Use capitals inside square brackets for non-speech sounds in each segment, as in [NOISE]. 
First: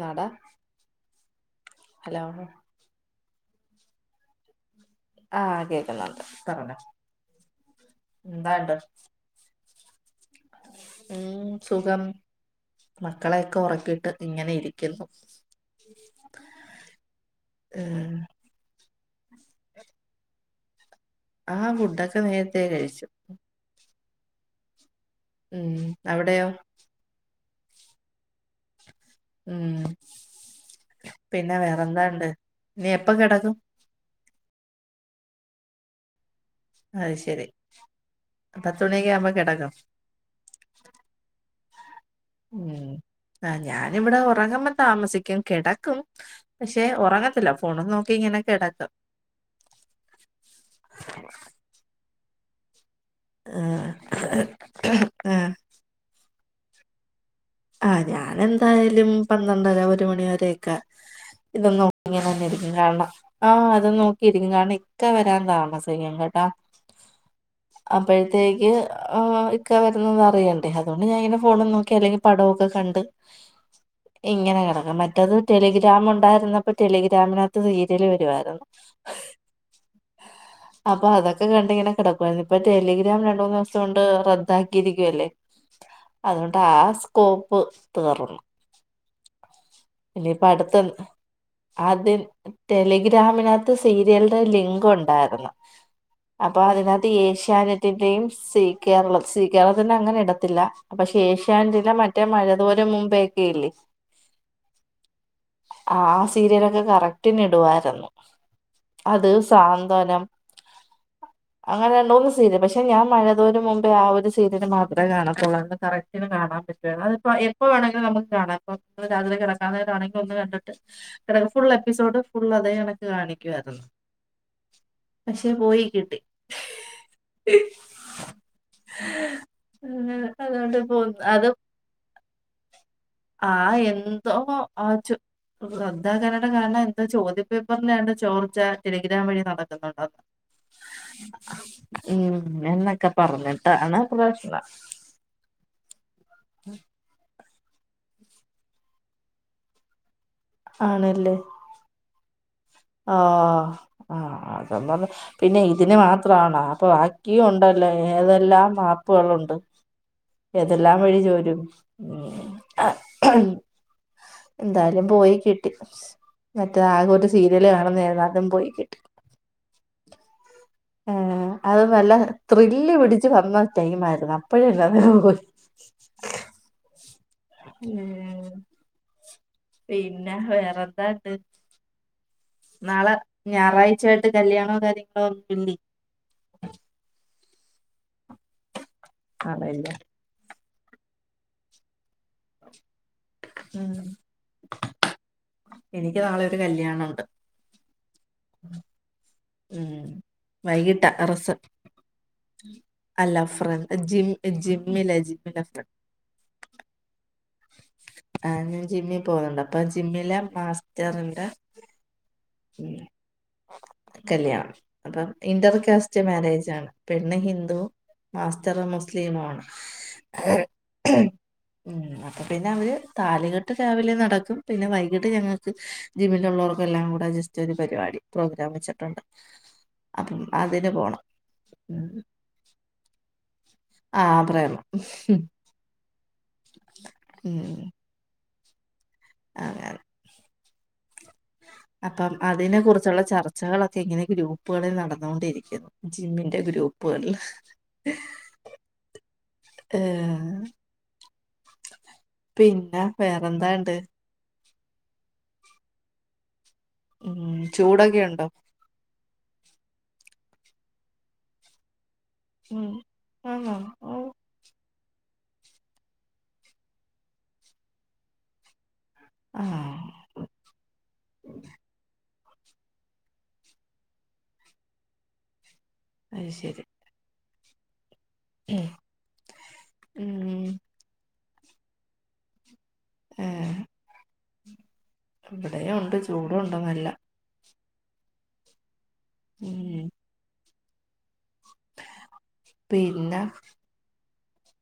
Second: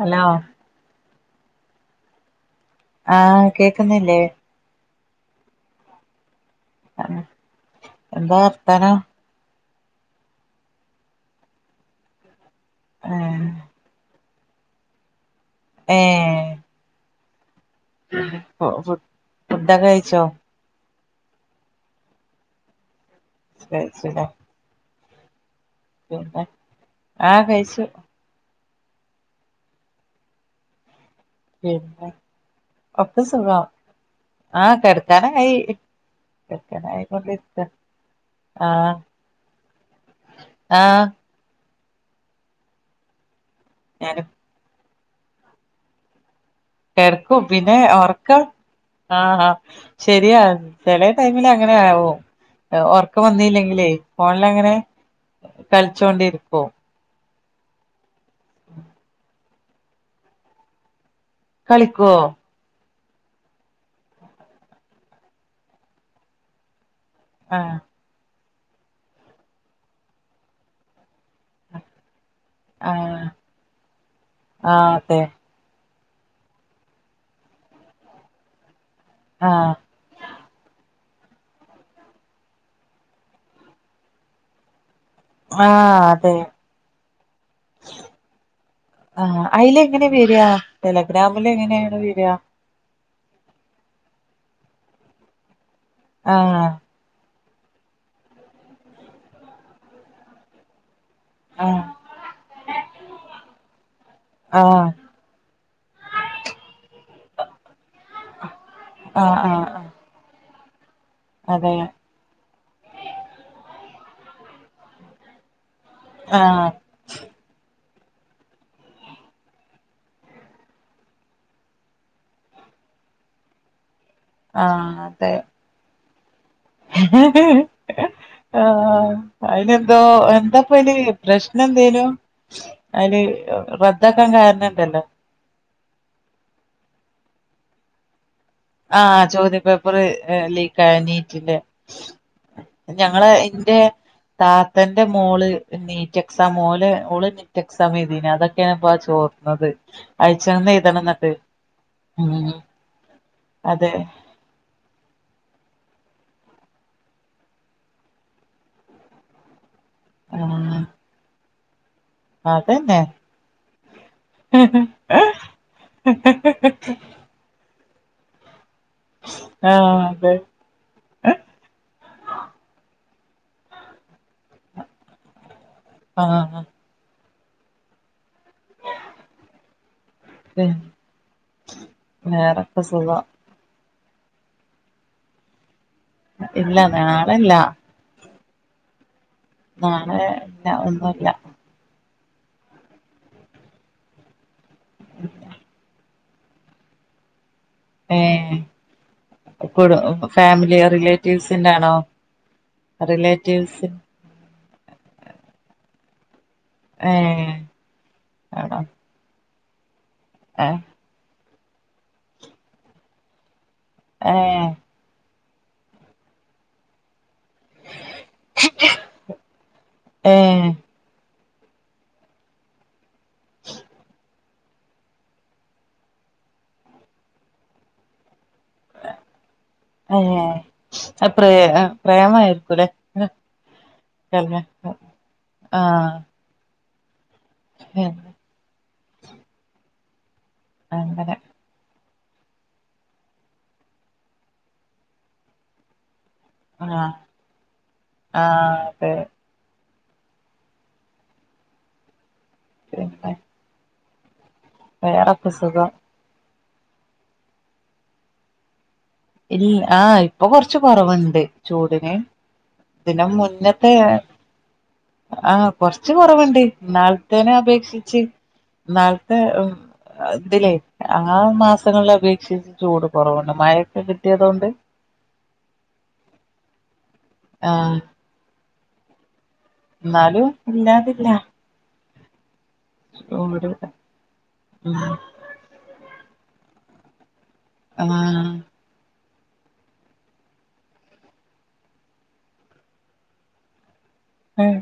Hello hello ആഹ് കേക്കുന്നില്ലേ ആ കേക്കുന്നൊണ്ട്. ഹലോ എന്താ എന്താണ്ട് വർത്താനം ഉം സുഖം ആഹ് മക്കളെയൊക്കെ ഒറക്കീട്ട് ഇങ്ങനെ ഇരിക്കുന്നു. ഏഹ് ഉം [UNINTELLIGIBLE] ഫുഡ്ഡൊക്കെ കഴിച്ചോ? ആ ഫുഡൊക്കെ നേരത്തേ കഴിച്ചു. ശരി ശരിയാ ഉം അവിടെയോ ആഹ് കഴിച്ചു ഉം പിന്നെ വെറന്താണ്ട് ഇനി എപ്പ കിടക്കും ആഹ കെടക്കാനആയി കിടക്കാറയി അത് ശരി കൊണ്ടിരിക്കണ് പത്ത് ആഹ മണിയൊക്കെ ആവുമ്പോ കിടക്കും ആഹ ഉം ആ് ഞാനിവിടെ ഞാനും ഉറങ്ങാൻ താമസിക്കും കിടക്കും പക്ഷെ കിടക്കും ഉറങ്ങത്തില്ല പിന്നെ ഫോണും നോക്കി ഇങ്ങനെ ഉറക്കം കിടക്കും ആഹ ആ ശരിയാ ചില ടൈമിൽ അങ്ങനെ ആകും ഒറക്ക വരു ഒറക്കം ആഹ് വന്നല്ലെങ്കിലേ ഫോണിൽ അങ്ങനെ ആഹ് കളിച്ചോണ്ടിും ഓ ആ ഞൻ എന്തായാലും പന്ത്രണ്ട്ണ്ടരാ ഒരു മണി വരക്കെ ഇതൊന്നും കളിക്കുവോ ഇങ്ങനെ തന്നൊയിരിക്കും കാണണം ആഹ അത നോക്കിയിരിക്കും കാരണം ഇക്ക വരാൻ താമസിക്കും കേട്ടാ ആഹ അപ്പഴത്തെക്ക് ഇക്ക വരുന്നതറിയണ്ടേ അതുകൊണ്ട് ഞാൻ ഇങ്ങനെ ഫോണ നോക്കി അല്ലെങ്ക പടൊക്കെ ആഹ് കണ്ട്ഇങ്ങനെ ആഹ് കിടക്ക അതെ മറ്റതടെലി ഗ്രാമ ഉണ്ടായിരുന്നപ്പോ ടെലിഗ്രാമിനകത്ത് സീരിയല് വരുവായിരുന്നു ആഹ അപ്പൊ അതൊക്കെ കണ്ടിങ്ങെ കിടക്കുവായിരുന്നു ഇപ്പൊ ടെലിഗ്രാം രണ്ട മൂന്ന് ദിവസം കൊണ്ട് റദ്ദാക്കിയിരിക്കും ഇല്ലേ ആഹ് അതെ അതുകൊണ്ട് ആ സൊപ്പ് തീർന്നു ആ പിന്ന പഠിത്തം എങ്ങനെയാണ് അത് വരാ ടെലിഗ്രാമിനകത്ത് സീരിയലന്റെ ലിങ്ക് ഉണ്ടായിരുന്നു ആഹ് അപ്പോഅതിനകത്ത് യേശു - ചാനറ്റിന്റെയും ശ്രീ കേരള ശ്രീകേരളത്തിന്റെ അങ്ങനെ ഇടത്തില്ല അപ്പോ ആഹ് ശേഷ്ന്റലെ മറ്റെമഴ ദോരം മുമ്പേക്കെ ഇല്ലേ ആഹ് ആ ആ സീരയലോക്കെ കറക് പിന്നെ ഇടുവായിരുന്നു അത് ആഹ് ആഹ് ആഹ് സാന്ത്വനം അതെ അങ്ങനെ രണ്ട് മൂന്ന്സീരിയല് പക്ഷെ ഞാൻ മഴതോരും മുമ് അപ്പ ആ ഒരു സീരിയൽ മാത്രമേ കാണത്തൊള്ളാരുന്നു കറക്ടിന് കാണാൻ ആഹ് പറ്റ്വാര്ന്ന് അതെപ്പോ എപ്പോ ആണ് നമ്മുക്ക് കാണാം [UNINTELLIGIBLE] രാവിലെ കിടക്കു [UNINTELLIGIBLE] ഒന്ന് കണ്ടിട്ട് ഫുൾ എപ്പിസോഡ് ഫുൾ അതേ കണക്ക് കാണിക്കുവായിരുന്നു ആഹ് അതെ പക്ഷെ പോയി കിട്ടി ആഹ് അയിനെന്തോ ഉം, എന്താപ്പ അതുകൊണ്ട് അയില് പോന്ന് അത് പ്രശ്നം എന്തേനു അയില് ആ റദ്ദാക്കാൻ എന്തോ കാരണം ആ ഇണ്ടല്ലോ റദ്ദാക്കാനുള്ള കാരണം എന്തോ ചോദ്യം പേപ്പറിൽലാണ്ട ചോർ ആഹ് ചോദ്യ പേപ്പർ ലീക്ക് ആയ നീറ്റിന്റെ ഉം എന്നൊക്കെ ഞങ്ങള് എന്റെ പറഞ്ഞിട്ടാണ് പ്രശ്നം താത്തേന്റെ മോള് നീറ്റ് എക്സാം ഓലെ മോള് എക്സാമെഴ്തീനു അതൊക്കെയാണ്പ്പ ചോർന്നത് അയ്ച്ചന്നെഴുതണം എന്നിട്ട് ആണല്ലേ ആഹ് ആഹ് ആ അതെന്ന്പറ പിന്നെ ഇതിന് മാത്രാണോ അപ്പൊ ബാക്കിയും ഒണ്ടല്ലോ ഏതെല്ലാം മാപ്പുകളൊണ്ട് ആഹ് എതെല്ലാം വഴി ചോരും അതന്നെ എന്തായാലും പോയി കിട്ടി മറ്റേ ആകെ ഒരു സീ കാണുന്ന ഏതാണ്ടും പോയി- ആഹ് അതെ ഏ അത് നല്ല ത്രില്- പിടിച്ച് വന്ന ടൈം ആയിരുന്നു [UNINTELLIGIBLE] ആഹ് [UNINTELLIGIBLE] ഉം പിന്നെ വേറെ എന്തോയുണ്ട് വേറെക്കെ നാളെ സുഖം ഞായറാഴ- ഉച്ചയായിട്ട് കല്യാണോ കാര്യങ്ങളോ- [UNINTELLIGIBLE] നാളെല്ല ഇല്ല ആണല്ലേ നാളെ ല്ല ഒന്നുമില്ല ഉം ഉ എനിക്ക് നാളെ ഒരു കല്യാണമുണ്ട് ആഏ ഉം വൈകീട്ടാ റിസ ആണോ റിലേറ്റീവ്സ് ഏഹ് ആഹ് ആണോ ഞാൻ ജിമ്മി പോവുന്നുണ്ട് അ പഞ്ച് ജിമ്മിലാ ഏഹ് മാസ്റ്ററിന്റെ ഉം ഏഹ് കല്യാണം അപ്പം ഇന്റർകാസ്റ്റ് മാരേജ് ആണ് പെ പെണ്ണ് ഹിന്ദു മാസ്റ്ററ് മുസ്ലിമു ആണ്. ഏഹ് ഉം അപ്പൊ പിന്നെ അവര് താലികെട്ട് രാവിലെ നടക്കും, പിന്നെ വൈകിട്ട് ഞങ്ങൾക്ക് ജിമ്മിലുള്ളവർക്കെല്ലാം കൂടെ ജ സ്റ്റ് ഒരു പരിപാടി അ അപ്പം അതിന് പോണം അ പ്രേ ഉം. പ്രേമായിരിക്കൂല്ലെ ആ പ്രേമം [UNINTELLIGIBLE] ആഹ് ഉം [UNINTELLIGIBLE] അങ്ങനെ അപ്പം അതിനെ കുറിച്ചുള്ള ചർച്ചകളൊക്കെ ഇങ്ങനെ ഗ്രൂപ്പുകളിൽ നടന്നു കൊണ്ടിരിക്കുന്നു. ജിമ്മിന്റെ ആഹ് ഗ്രൂപ്പുകൾല് ആഹ് അതെ ഏഹ് പിന്നെ വേറെന്തോണ്ട് വേറൊക്കെ സുഖം ഉം ചൂടൊക്കെയൊണ്ടോ ആഹ് ഇപ്പൊ കൊറച്ച് കുറവുണ്ട് ചൂടിന് ഉം ഇതിനും ആണോ മുന്നത്തെ ഓ ആഹ് കൊറച്ച് കൊറവുണ്ട് ഇന്നാളത്തേനെ അപേക്ഷിച്ച് ഇന്നാളത്തെ ആഹ് ഇതിലേ ആഹ് മാസങ്ങളിലപേ ചൂട് കുറവുണ്ട് മഴ കിട്ടിയതുകൊണ്ട് അത് ശരി ആഹ് ഉം എന്നാലും ഇല്ലാതില്ല ഓഹ് ഏഹ് വിടട്ടെ ഉം ഇവിടെയും ഉണ്ട് ചൂടു ഉണ്ട് നല്ല ആഹ് ഉം പിന്നെ ഉം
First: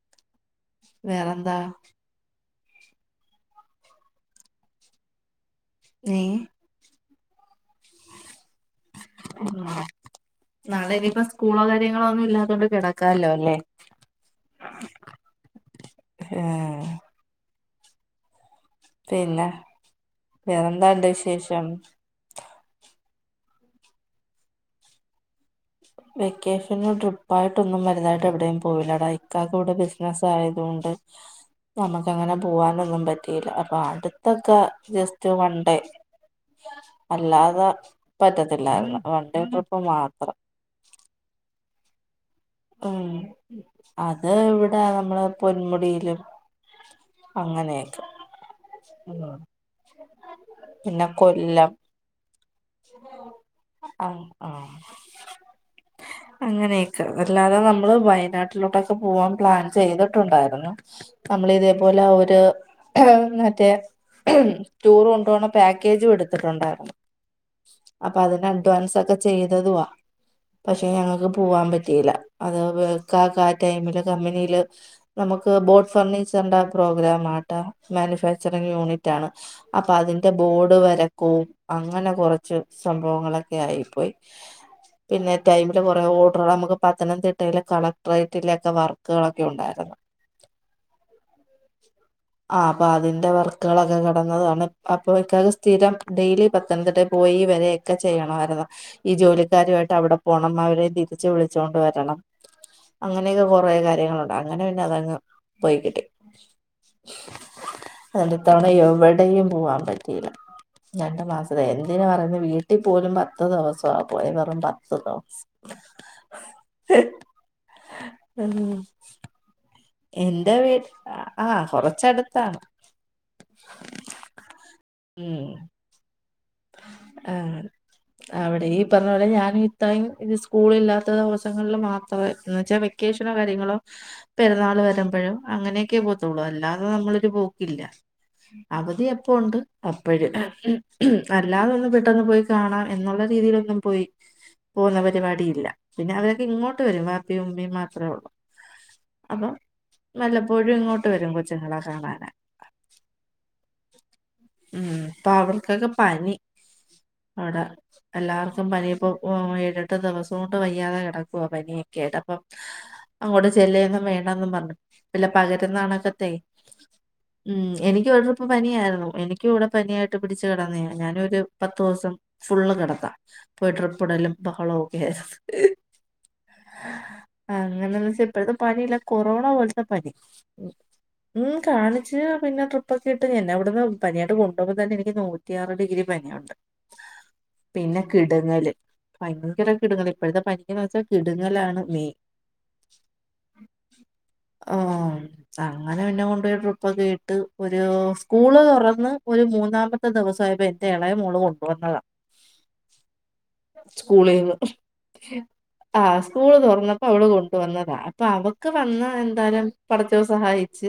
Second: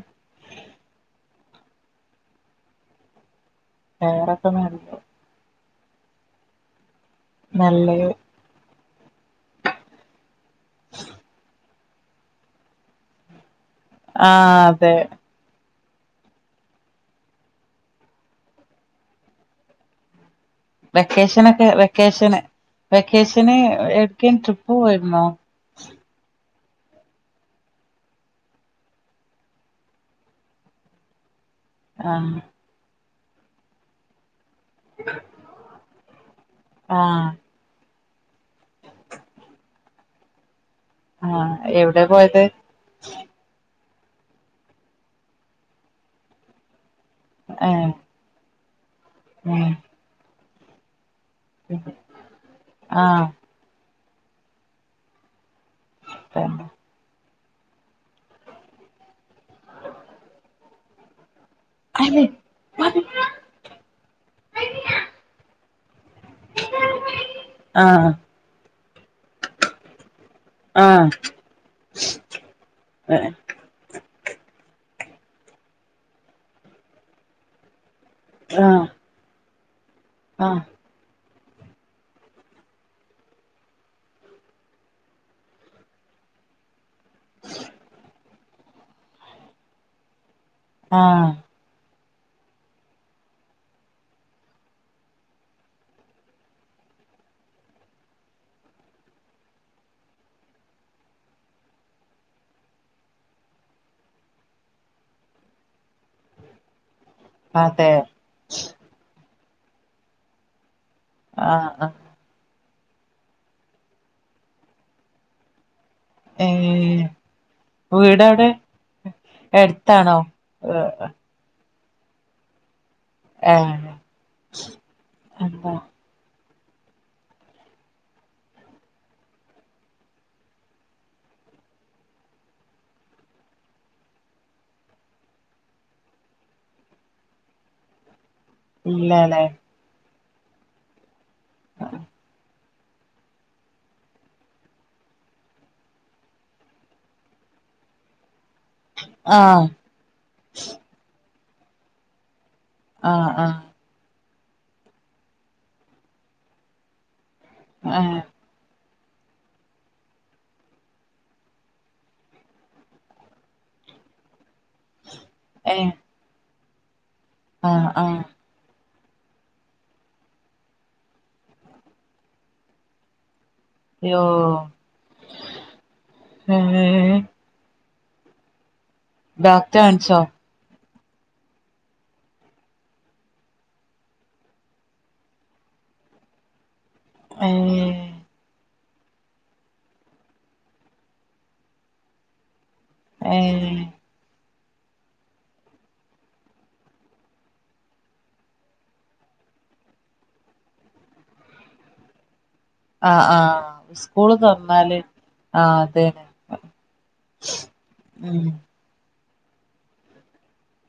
വേറെന്താ വേരൊക്കെ നല്ല ഏഹ് നല്ലത് ഉം നാളെ ഇനിയിപ്പോ സ്കൂളോ കാര് നിങ്ങളൊന്നും ഇല്ലാത കൊണ്ട് കിടക്കാല്ലോ അല്ലേ ആ അതെ ആ പിന്നെ വേറെന്താണ്ട് വിശേഷം വെക്കേഷനൊക്കെ വെക്കേഷന് വെക്കേഷന് എവിടെക്കെ ട്രിപ്പ് പോയിരുന്നോ വെക്കേഷന് ട്രിപ്പായിട്ടൊന്നും വലുതായിട്ട് എവിടെയും പോയില്ലട ഇക്കാക്കവിടെ ബിസിനസ് ആയത് കൊണ്ട് നമുക്ക് അങ്ങനെ ആഹ് പോകാനൊന്നും പ- പറ്റിയില്ല അപ്പൊ അടുത്ത- ക്ക [UNINTELLIGIBLE] ജസ്റ്റ് വൺ ഡേ ആഹ് അല്ലാതെ പറ്റത്തില്ലായിരുന്നു വൺ ഡേ ട്രിപ്പ് മാത്രം ആ എവിടെ പോയത് ഉം അത് ഇവിടെ നമ്മള് പൊന്മുടിയിലും ഏഹ് അങ്ങനെയൊക്കെ ഉം പിന്നെ കൊല്ലം ആ ആ ആ തന്നെ അങ്ങനെയൊക്കെ അതല്ലാതെ നമ്മള് വയനാട്ടിലോട്ടൊക്കെ പോവാൻ പ്ലാൻ ചെയ്തിട്ടുണ്ടായിരുന്നു നമ്മള് ഇതേപോലെ ഒരു മറ്റേ ടൂർ കൊണ്ടപോണം പാക്ക് കേജ് കൊട്ത്ത്ട്ടൊണ്ടാരുന്നു ആഹ് അപ്പ അതിന അഡ്വാൻസ് അക്ക ചെയ്തതുവാ പക്ഷെ ആഹ് ഞങ്ങക്ക് പുവാം പറ്റി ഇല്ല അത് ആ വേക്കാ ഏഹ് കാ ടൈമില് കമ്പനീല് നമുക്ക് ബോട്ട് ഫർണിച്ചറിന്റെ പ്രോഗ്രാം ആട്ടാ മാനുഫാക്ചറിങ്ങ് ആഹ് യൂണിറ്റ് ആണ് അപ്പ അതിന്റെ ആഹ് ബോഡ് വര കോം അങ്ങന കൊറച്ച് സംഭവങ്ങളക്കെ ആയി പോയി. പിന്നെ ടൈമില് കൊറേ ഓഡററ് നമ്മക്ക് പത്തനംതിട്ടയിലെ കളക്ടറേറ്റ് തിയേറ്റിലക്ക വർക്ക്കളൊക്കെ ഒണ്ടായിരുന്നു ആഹ് ആഹ് അപ്പൊ അതിന്റെ വർക്കുകളൊക്കെ കെടന്നതാണ് അപ്പൊ ഇക്കാക്ക് സ്ഥിരം ഡെയിലി പത്തനംതിട്ടേ പോയി വരെ എക്ക ചെയ്യണമായിരുന്നു. ഈ ജോലിക്കാരുആട്ട് അവിട പോണം അവരെ തിരിച്ച് വിളി വിളിച്ചോണ്ട് വരണം അങ്ങനേക്കെ കൊറേ കാര്യങ്ങളുണ്ട്. അങ്ങന പിന്നെ അതങ്ങ് പോയ്കിട്ടി അതെ അട്ത്തവണ എവിടെയും പുവാൻ പറ്റിയില്ല രണ്ടു മാസത്തെ ആഹ് ആഹ് എന്തിനു പറഞ്ഞു വീ പോലും പത്തു ദെവസാ പോയ കാരണം പത്ത് ദെവ്സം ഏഹ് വീടെവിടെ ഉം ഏഹ് എന്റെ വീട്ട് ആഹ് കൊറ ഇവിടെ അടുത്ത ആഹ് അ ഉം ആഹ് അവിടെ ഈ പറഞ്ഞ പോലെ ഞാനും ഇത്രയും ഇത് സ്കൂളില്ലാത്ത ദെവസങ്ങളിലും മാത്രേ എന്ന്ച്ചാ വെക്കേഷനോ കാര്യങ്ങളോ പെരുന്നാള് വരമ്പഴോ അങ്ങനേക്കെ പോവത്തുള്ളൂ അല്ലാത നമ്മളൊരു പോക്കില്ല. അവധി എപ്പൊ ഇല്ലല്ലേ ഒണ്ട് പര് ആഹ് മ് അല്ലാത ഒന്ന് പെട്ടന്ന് പോയ് കാണാം എന്നൊള്ള രീതിയിലൊന്നും പോയി പോക്ന്ന മറ്റേ പടി ഇല്ല പിന്നെ അവരൊക്കെ ഇങ്ങോട്ട് വരും വാപ്പയും ഉമ്മയും മാത്രമേ ഒള്ളൂ അപ്പം ആഹ് വല്ലപ്പോഴും ഇങ്ങോട്ട് വരും [UNINTELLIGIBLE] ച്ച്ങ്ങളെ കാണാനാ ആഹ് ആഹ് ഉം പ്പ അവർക്കൊക്ക പനി അവ്ട ആഹ് എല്ലാർക്കും പനിയും ഇപ്പ പോവാൻ വയ്യ ഏഴെട്ട് ദെവസം കൊണ്ട് വയ്യാതെ കെടക്കുവ പനിയൊക്കെ ആയിട്ട് അപ്പം അങ്ങോട്ട് ചെല്ലേന്നും വേണ്ടാന്നും പറഞ്ഞ് പില്ലെ ഏഹ് പകരുന്നാണക്കത്തെ ഉം ആഹ് എനിക്ക് ആഹ് ഒരു ഡ്രിപ് പനിയായിരുന്നു എനിക്ക ഇവിടെ പനിയായിട്ട് പിടിച്ചു കിന്നതാണ് ഞാനൊരു പത്തു ദിവസം ഫുള്ള് കിടത്താം യ്യോ പോയിട്ട്രിപ്പ്ടല്ലും ബഹള ഒക്കെ ഏഹ് അങ്ങനെ സിപ്പ പണ ല [UNINTELLIGIBLE] കൊറോണ ഡോക്ടറെ പോലത്തെ പനി കാണിച്ചോ ഉം കാണിച്ച് പിന്നെ ട്രിപ്പ് ഒക്കെ ഇട്ട് എന്നെ അവിട്ന്ന് പനിയാട്ട് കൊണ്ടോ ഹ്മ്പൊ തന്നെ എനിക്ക് നോക് റ്റിയാറ് ഡിഗ്രി പനിയുണ്ട് പിന്നെ ഏഹ് കിട്ങ്ങല് ഭയങ്കര കിട്ങ്ങൾ ഇപ്പഴത്തെ പനിക്കെന്ന് വെച്ചാ കിട്ങ്ങലാണ് യെ ഏഹ് ആഹ് അങ്ങനെ ഇന്നെ കൊണ്ടേയ് ട്രിപ്പൊക്കെ ഇട്ട് ഒരു സ്കൂള് തൊറന്ന് ഒരു മൂന്നാമത ത്തെ ദിവസമായപ്പൊ എന്റെ എളേ മോള് കൊണ്ടുവന്നതാ ആഹ് ആഹ് സ്കൂള് സ്കൂളീന്ന് തൊറന്നാല് ആഹ് സ്കൂള് തൊറന്നപ്പൊ അവള് കൊണ്ടുവന്നതാ അപ്പൊ ഉം അവക്ക് വന്ന എന്ത് ലം പഠിച്ചോസം വായിച്ച്‌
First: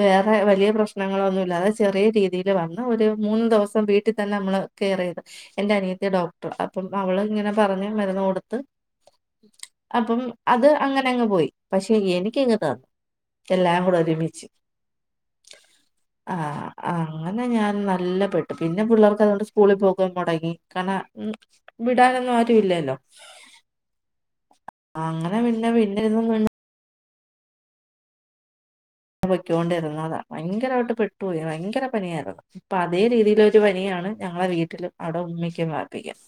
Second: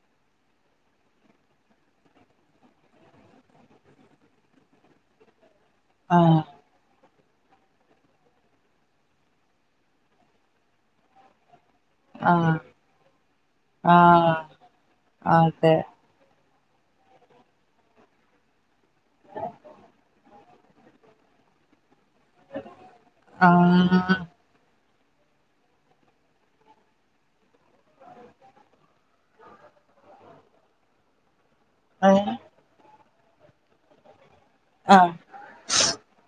വേറെ വലിയ പ്രശ്നങ്ങളൊന്നു ഇല്ലാതെ ചെറിയ രീതിയില് വന്ന് ഒരു മൂന്നു ദെവസം വീട്ടി തന്നെ നമ്മള്കേറിയത് എൻ്റെ അനിയത്തി ആഹ് ഡോക്ടർ അപ്പം അവള് ഇങ്ങനെ പറഞ്ഞ് മരുന്ന് കൊടുത്ത് അപ്പം അത് അങ്ങനെ അങ്ങ് പോയി പക്ഷെ ആഹ് എനിക്കിങ്ങെ ത എല്ലാം കൂടെ ആഹ് ഒരുമിച്ച് അതെ ആഹ് ആങ്ങനെ ഞാൻ നല്ല പെട്ട് പിൻ പിന്നെ പിള്ളേർക്ക് അതൊണ്ട് സ്കൂളി പോകു മൊടങ്ങി കണ ഉം വിടാനൊന്നും ആരു ഇല്ലല്ലോ ആഹ് അങ്ങനെ പിന്ന പിന്നെ ഇതും കൊ പൊയ്ക്കോണ്ടിരുന്നതാ ഭയങ്കരമായിട്ട് പെട്ടോയി ഭയങ്കര ഏഹ് പനിയാരുന്നു ഇപ്പ അതേ രീതിയിലൊരു പനിയാണ് ഞങ്ങളെ വീട്ടിലും ആഹ് അവിടെ ഉള്ളിക്കും വാപ്പിക്കാം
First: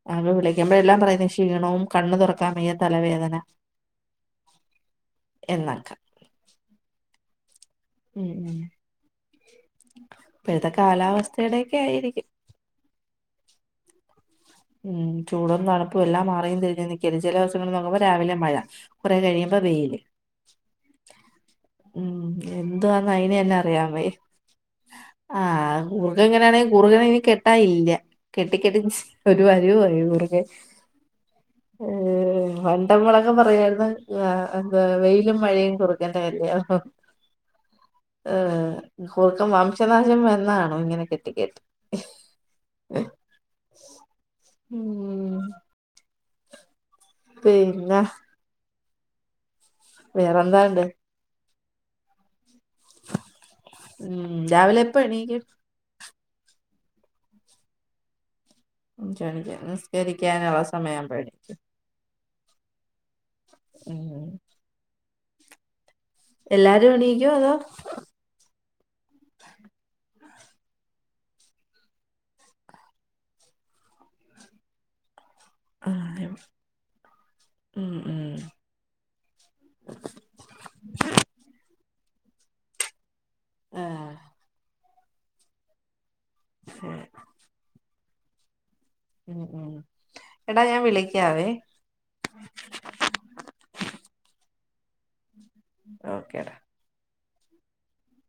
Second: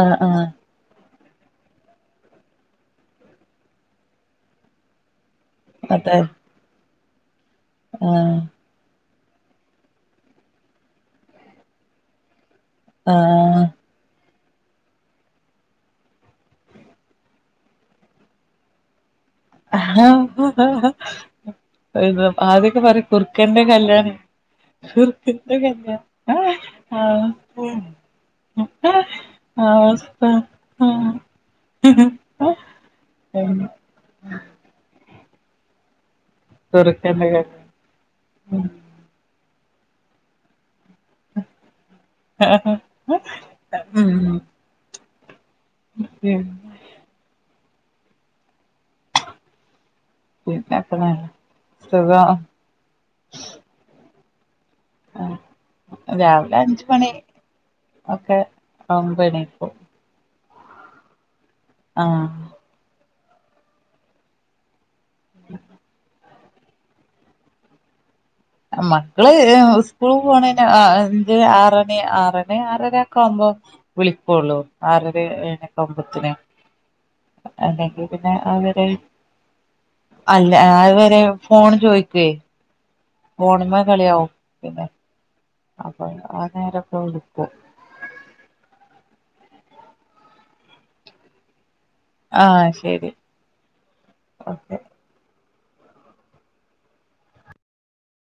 ആഹ് അവ്ട ആഹ് വിളിക്കുമ്പോ എല്ലാം പറയുന്നത് ക്ഷീണവും കണ്ണു തുറക്കാൻ വയ്യ തലവേദന എന്നൊക്ക അതെ ഉം ആഹ് ഉം ഇപ്പോഴത്തെ കാലാവസ്ഥയുടെയൊക്കെ ആയിരിക്കും ആഹ് ഉം ചൂടൊന്നും തണുപ്പും എല്ലാം മാറിയും തിരിഞ്ഞും നൽക്കുവല്ലേ ചില ദിവസങ്ങ നോക്കുമ്പോ രാവിലെ മഴ കുറെ കഴിയുമ്പോ വെയില് ആ ഉം ആദ്യൊക്കെ എന്തുവാന്ന് അയിന് തന്നെ പറിംകുറുക്കന്റെ അറിയാൻ കല്യാണ വയ്യ കുറുക്കന്റെ ആഹ് കല്യാണം കുറുക്കൻ ഇങ്ങനാണെങ്കി ആ കുറുക്കനെ ഇനി കെട്ടാനില്ല കെട്ടി കെട്ടി ഒരു വരിവ്‌ വരും കുറക്കൻ ഏ പണ്ടമ്മളൊക്കെ പറയാരുന്നു ആ എന്താ വെയിലും മഴയും കുറ ക്കെൻ്റെ കല്യാണം ചെറുക്കന്റെ ഏ കുറുക്കൻ വ ശനാശം വന്നാണോ ഇങ്ങനെ കെട്ടിക്കെട്ടി ഉം ഉം ഉം ഉം പിന്നെ വേറെന്താണ്ട് പിന്നെപ്ന സുഖം ഉം രാവിലെ എപ്പ എണീക്കു പണി ഒക്കെ ആവുമ്പോ [UNINTELLIGIBLE] എണീക്കും നിസ്കരിക്കാന അവ സമയം മ്പ നീ ആഹ ഉം [UNINTELLIGIBLE] എല്ലാരും എണീക്കോ അതോ മക്കള് സ്കൂൾ പോണ അഞ്ച് ആറണി ആറണി ആറര ഒക്കെ ആവുമ്പോ വിളിക്കുള്ളു ആ ആ മ്പത്തിനെ ഉം അല്ലെങ്കിൽ ഉം പിന്നെ അവരെ അല്ല അവരെ ഫോൺ ചോദ കെ ഫോണ്മ്മ ആഹ് കളിയാവുംപിന്നെ ആ ആ നേരൊക്ക ടു ക്കും ഉം ഉം എടാ ഞാൻ വിളിക്കാവേ ആഹ ശരി ഓകെ ഓക്കേടാ